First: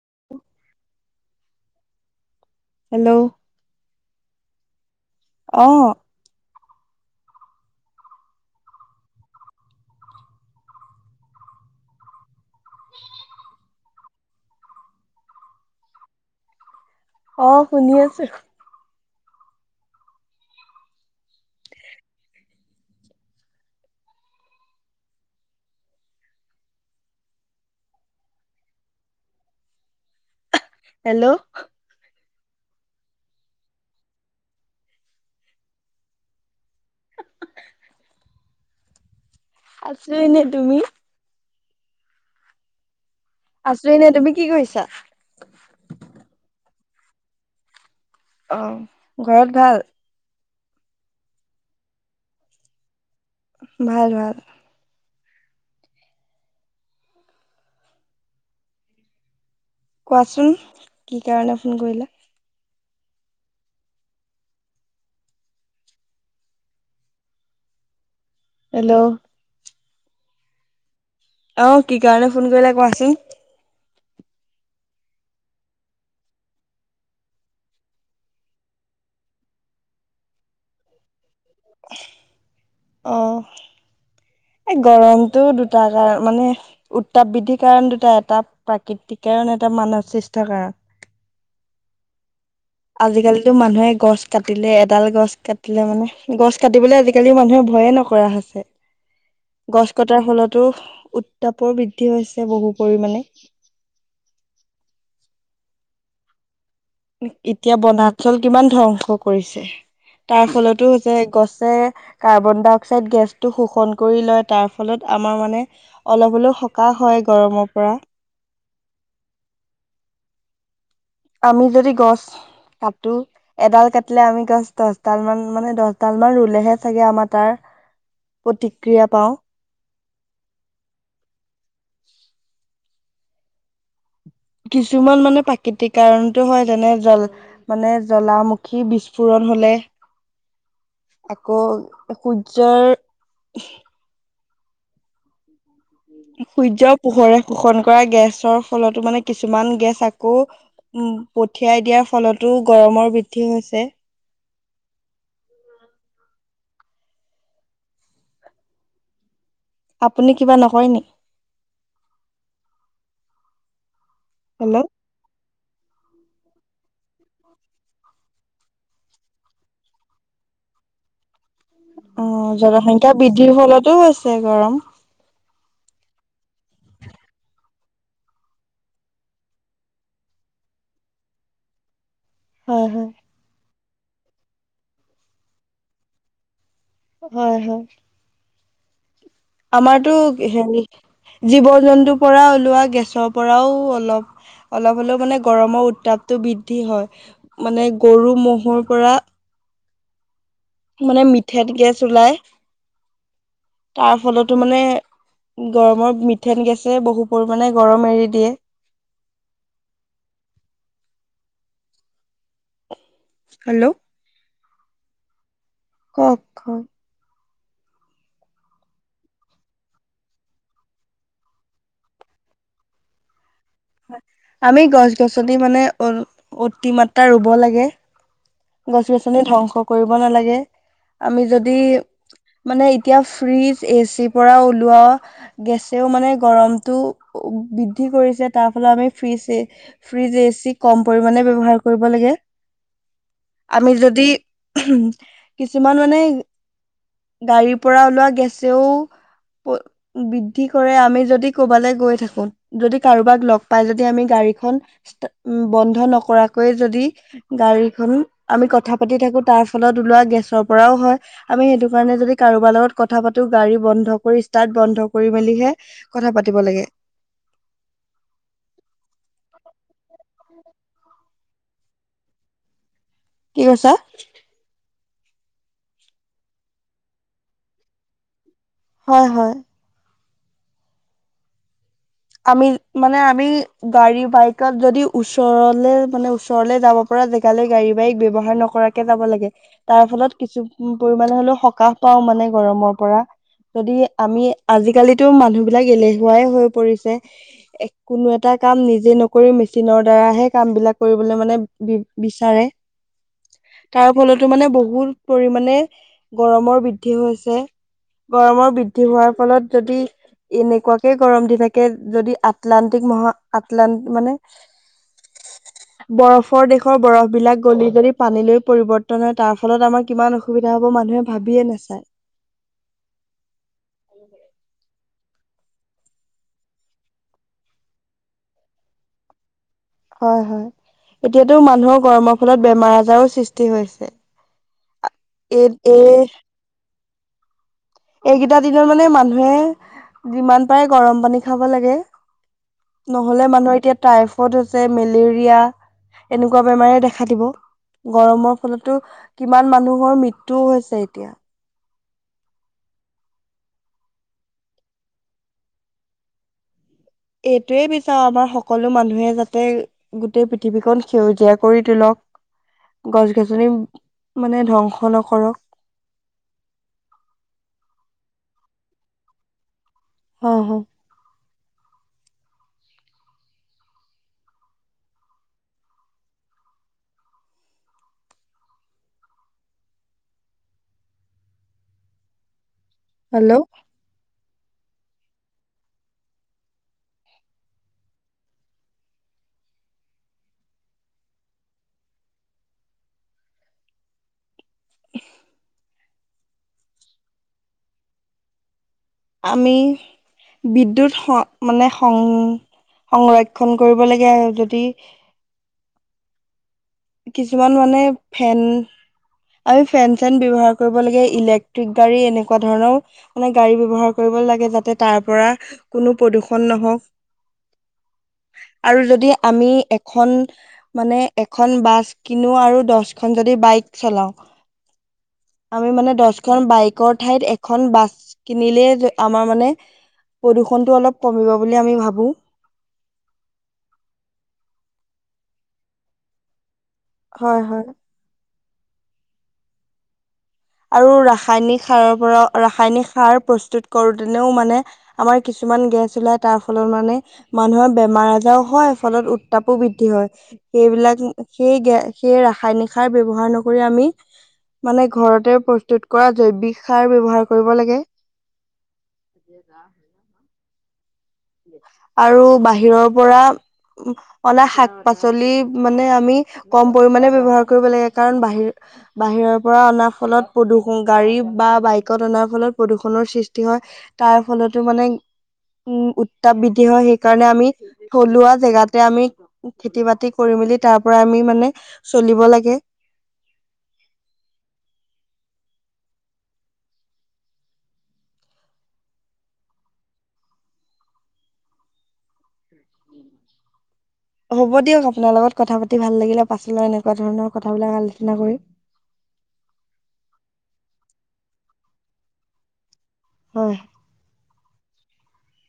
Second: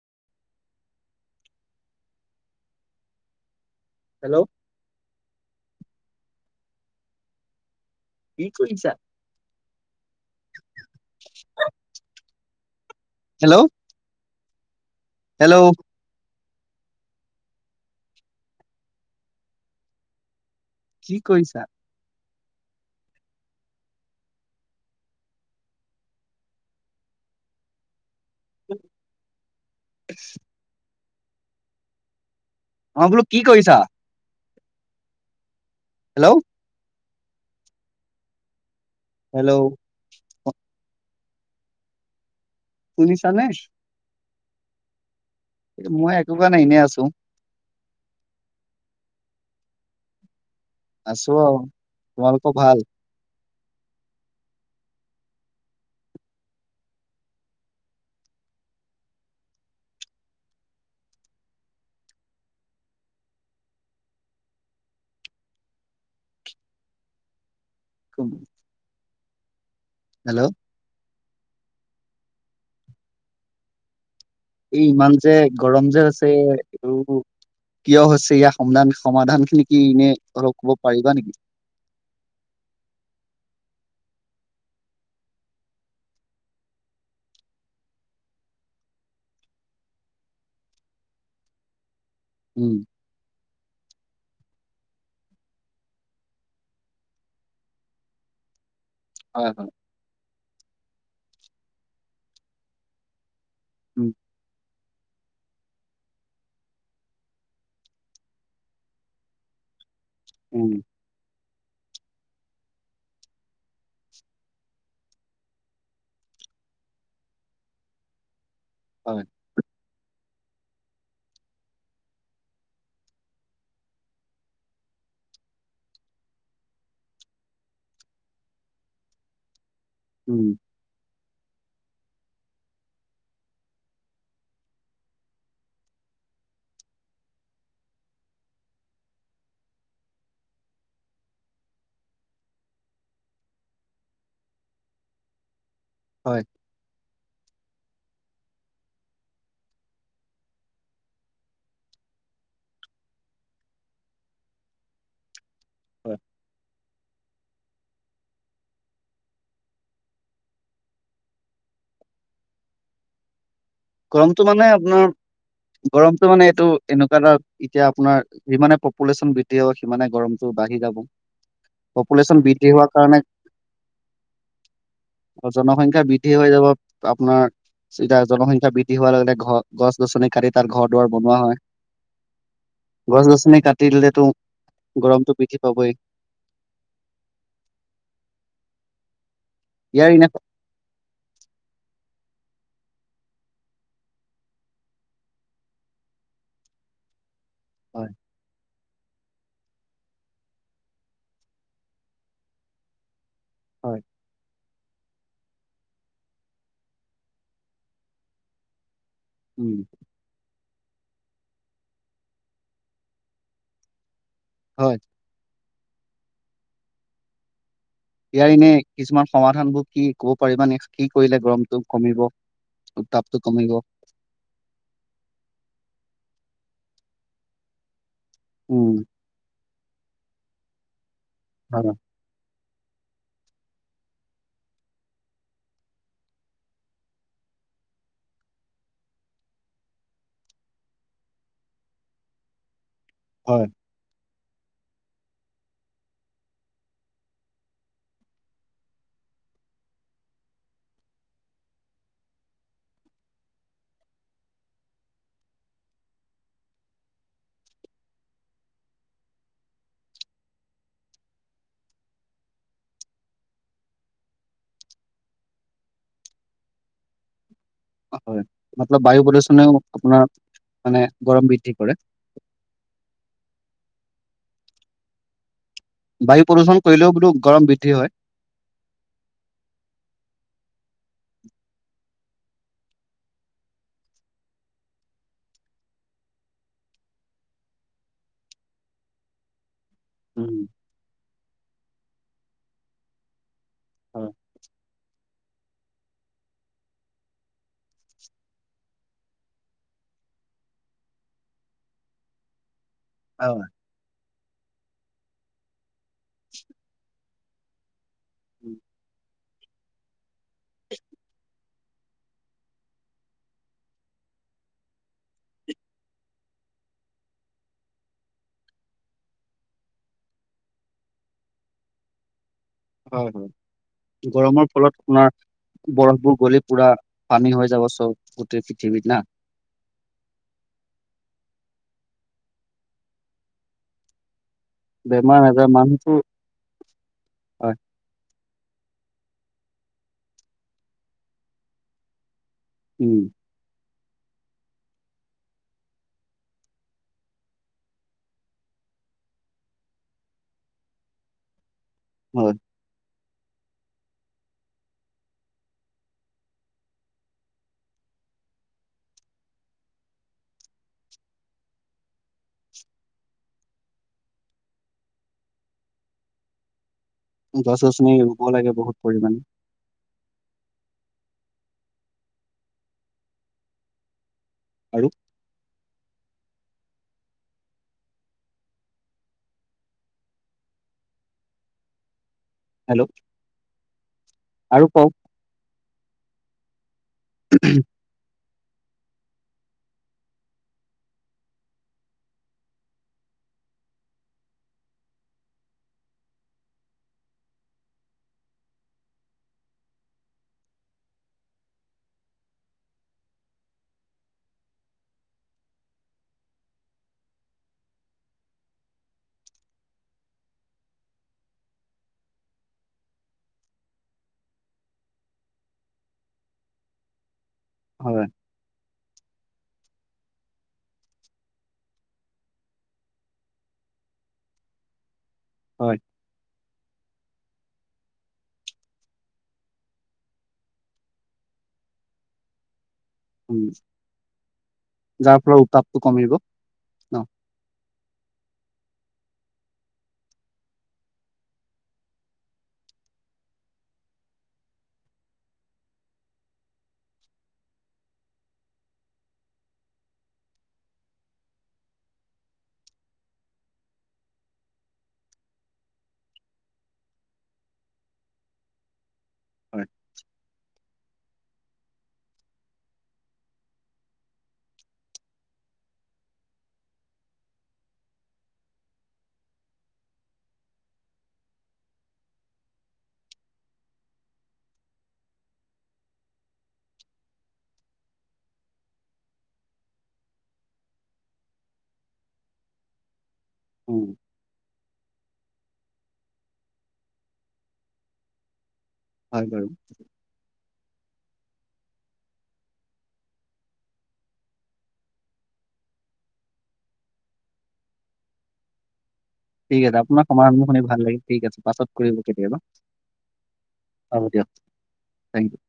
[unintelligible] Hello? Hello? অ, কি কৰিছা? হেল্ল'? হেল্ল'? অহ শুনি আছো। কি কৰিছা? উ [unintelligible] হেল্ল'? অ, বোলো কি কৰিছা? হেল্ল'? হেল্ল' আছো এনেই, তুমি? সুনিছা নে? আছো এনে তুমি কি কৰিছা? এ মই একোবাৰ নাই এনে আছো অ ঘৰত ভাল আছো তোমালোকৰ ভাল ভাল ভাল কোৱাচোন কি কাৰণে ফোন কৰিলা কম হেল্ল' হেল্ল' অহ কি কাৰণে ফোন কৰিলে কোৱাচোন এই ইমান যে গৰম যে আছে আৰু কিয় হৈছে ইয়াৰ সমাধান সমাধান খিনি কি এনে অলপ কব পাৰিবা নেকি অঁ এ গৰমতটো দুটা কাৰণ মানে উত্তাপ বৃদ্ধিৰ কাৰণ দুটা এটা প্ৰাকৃতিক কাৰণ এটা মানৱ সৃষ্ঠ কাৰক উম আজিকালি এইটো মানুহে গছ কাটিলে এডাল গছ কাটিলে মানে গছ কাটিবলে আজিকালি মানুহে ভয়ে নকৰা হৈছে হয় হয় গছ কটাৰ ফলতো উত্তাপৰ বৃদ্ধি হৈছে বহু পৰিণে উম এতিয়া বনাঞ্চল কিমান ধ্বংস কৰিছে তাৰ উম ফলতো হৈছে গছ যে কাৰ্বন ডাই অক্সাইড গেছটো শোষণ কৰি লয় তাৰ ফলত আমাৰ মানে অলপ অলপ থকাহ হয় গৰমৰ পৰা হয় আমি যদি গছ কটোো এডাল কাটিলে আমি গছ দহডাল মান মানে দহডাল মান ৰুলেহে চাগে আমাৰ তাৰ প্ৰতিক্ৰিয়া পাওঁ উম কিছুমান মানে প্ৰাকৃতিক কাৰণতটো হয় যেনে জল মানে জ্বলামুখী বিস্ফোৰণ হলে [unintelligible] আকৌ সূৰ্যৰ হয় সূৰ্য পোহৰে শোষণ কৰা গেছ ফলতো মানে কিছুমান গেছ আকৌ উ পাই দিয়াৰ ফলতো গৰমৰ পঠও আছে হয় আপুনি কিবা নকয় নি গৰমতটো মানে হেল্ল' আপোনাৰ গৰমতটো মানে এইটো এনেকুৱা এটা এতিয়া আপোনাৰ যিমানে পপুলেশ্যন বৃদ্ধি হ'ব সিমানে গৰম বাঢ়ি যাব অ পপুলেশ্যন বৃদ্ধি হোৱাৰ জনসংখ্যা কাৰণে বৃদ্ধিৰ ফলতোও আছে গৰম জনসংখ্যা বৃদ্ধি হৈ যাব আপোনাৰ এতিয়া জনসংখ্যা বৃদ্ধি হোৱাৰ লগে ঘ গছ গছনি কাটি তাত ঘৰ দুৱাৰ বনোৱা হয় হয় হয় গছ গছনি কাট দিলেতো গৰমটো বৃদ্ধি পাবই হয় হয় ইয়াৰ এনে আমাৰতো হেৰি জীৱ জন্তু পৰা ওলোৱা গেছৰ পৰাও অলপ অলপ হ'লেও মানে গৰমৰ উত্তাপটো বৃদ্ধি হয় মানে হয় গৰু ম'হৰ পৰা মানে মিঠত গেছ ওলাই হয় তাৰ ফলতো মানে গৰমৰ মিথেন গেছে বহু পৰিমণে গৰম এৰি দিয়ে উম হেল্ল'। হয়। কোক ইয়াৰ এনে কিছুমান সমাধানবোৰ কি ক'ব পাৰিবানে কি কৰিলে গৰমটো কমিব? তাপটো কমিব? আমি গছ-গছনি মানে অতি মাত্ৰা ৰুব লাগে। উম গছ-গছনি ধ্বংস কৰিব নালাগে, আমি যদি হয় মানে এতিয়া ফ্ৰিজ, এচিৰ পৰা ওলোৱা গেছেও মানে গৰমটো বৃদ্ধি কৰিছে। তাৰ ফলত আমি ফ্ৰিজ-ফ্ৰিজ এচি কম পৰিমানে ব্যৱহাৰ কৰিব লাগে। [inaudible] আমি যদি, কিছুমান মানে গাড়ীৰ পৰা ওলোৱা গেছেও বৃদ্ধি কৰে। আমি যদি কৰবালৈ গৈ থাকো, যদি কাৰোবাক লগ পাই যদি আমি গা গাড়ীখন স্তা- বন্ধ নকৰাকৈয়ে যদি গাড়ীখন আমি কথা পাতি থাকো তাৰ ফলত ওলোৱা গেছৰ পৰাও হয়। আমি সেইটো কাৰণে যদি কাৰোবাৰ লগত কথা পা টো গাড়ী বন্ধ কৰি, ষ্টাৰ্ট বন্ধ কৰি মেলিহে কথা পাতিব লাগে। [inaudible] হয় মতলব বায়ু প্ৰদূষণেও আপোনাৰ মানে গৰম বৃদ্ধি কৰে। [inaudible] কি কৈছা? বায়ু প্ৰদূষণ কৰিলেও বোলো গৰম বৃদ্ধি হয়। হয় হয়। আমি মানে আমি গাড়ী বাইকত যদি ওচৰলে মানে ওচৰলে যাব পৰা জেগালৈ গাড়ী বাইক ব্যৱহাৰ নকৰাকে যাব লাগে। তাৰ ফলত কিছু উম পৰিমমানে হলেও সকাহ পাওঁ মানে গৰমৰ পৰা। যদি হয় আমি, আজিকালিটো মানুহ বিলাক এলেহুৱাই হৈ পৰিছে। কোনো এটা কাম নিজে নকৰি মেচিনৰ দ্বাৰাহে কাম বিলাক কৰিবলে মানে বি বিচাৰে হয় তাৰ ফলতো মানে বহুত পৰিমানমানে গৰমৰ বৃদ্ধি হৈ গৰমৰ উম, বৃদ্ধি হোৱাৰ ফলত যদি এনেকুৱাকে গৰম দি থাকে যদি আটলানটিক মহা আটলানট মানে [inaudible] বৰফৰ দেশৰ বৰফ বিলাক গলি যদি পানীলৈ পৰিবৰ্তন হয়। তাৰ ফলত আমাৰ কিমান অসুবিধা হ'ব মানুহে ভাবিয়ে নাচায়। হয় হয় গৰমৰ ফলত আপোনাৰ বৰফবোৰ গলি পুৰা পানী হৈ যাব চব, গোটেই পৃথিৱীত না। হয় হয় এতিয়াতো মানুহৰ গৰমৰ ফলত বেমাৰ-আজাৰো সৃষ্টি হৈছে। এই বেমাৰ-আজাৰ মানুহটো এই হয়। এইকেইটা দিনত মানে মানুহে যিমান পাৰে গৰম পানী খাব লাগে। উম নহ'লে মানুহৰ এতিয়া টাইফইড হৈছে, মেলেৰিয়া, এনেকুৱা বেমাৰে দেখা দিব। গৰমৰ ফলতো কিমান মানুহৰ মৃত্যও হৈছে এতিয়া। হয়। এইটোৱেই বিচাৰো আমাৰ সকলো মানুহে যাতে গোটেই পৃথিৱীখন সেউজীয়া কৰি তোলক। গছ-গছনি মানে ধ্বংস নকৰক। গছ-গছনি ৰুব লাগে বহুত পৰিমাণে। হ হ। আৰু? হেল্ল'। আৰু কওক? [unintelligible] [unintelligible] আমি বিদ্যুৎ মানে সং সংৰক্ষণ কৰিব লাগে আৰু যদি [unintelligible] কিছুমান মানে ফেন আমি ফেন চেন ব্যৱ্হাৰ কৰিব লাগে ইলেক্ট্ৰিক গাড়ী এনেকুৱা ধৰণৰও মানে গাড়ী ব্যৱহাৰ কৰিব ল যাতে তাৰ পৰা কোনো প্ৰদূষণ নহওক হয় আৰু যদি আমি এখন মানে এ খন বাছ কিনো আৰু দছখন যদি বাইক চলাও আমি হয় মানে দহখন বাইকৰ ঠাইত এখন বাছ কিনিলে আমাৰ মানে প্ৰদূষণতটো অলপ কমিব বুলি আমি ভাবো উম যাৰ ফলৰ উতাপটো কমিব ন হয় হয় আৰু ৰাসায়নিক সাৰৰ পৰা ৰাসায়নিক সাৰ প্ৰস্তুত কৰোতেনেও মানে আমাৰ কিছুমান কিছমান গেছ ওলাই তাৰ ফলত মানে মানুহৰ বেমাৰ আজাৰও হয় ফলত উত্তাপো বৃদ্ধি হয় সেইবিলাক সেই গ সেই ৰাসায়নিক সাৰ ব্য্ৱহাৰ নকৰি আমি মানে ঘৰতে হয় [unintelligible] আৰু বাহিৰৰ পৰা অনা শাক পাচলি মানে আমি কম পৰিমমানে ব্যৱ্হাৰ কৰিব লাগে কাৰণ বাহিৰত বাহিৰৰ পৰা অনা ফলত প্ৰদূষণ গাড়ী বা বাইকত অনাৰ ফলত প্ৰদূষণৰ সৃষ্টি হয় তাৰ ফলতো মানে উম উত্তাপ বৃদ্ধি হয় সেইকাৰণে আমি থলুৱা জেগাতে আমি খেতি বাতি কৰি মেলি তাৰ পৰা আমি মানে চলিব লাগে উম হয় বাৰু [inaudible] হ'ব দিয়ক আপোনাৰ লগত কথা পাতি ভাল লাগিলে পাছলৈ এনেকুৱা ধৰণৰ কথাবিলাক আলোচনা কৰিম ঠিক আছে আপোনাৰ [unintelligible] শুনি ভাল লাগিল ঠিক আছে পাছত কৰিব কেতিয়াবা হয় হ'ব দিয়ক থেংক ইউ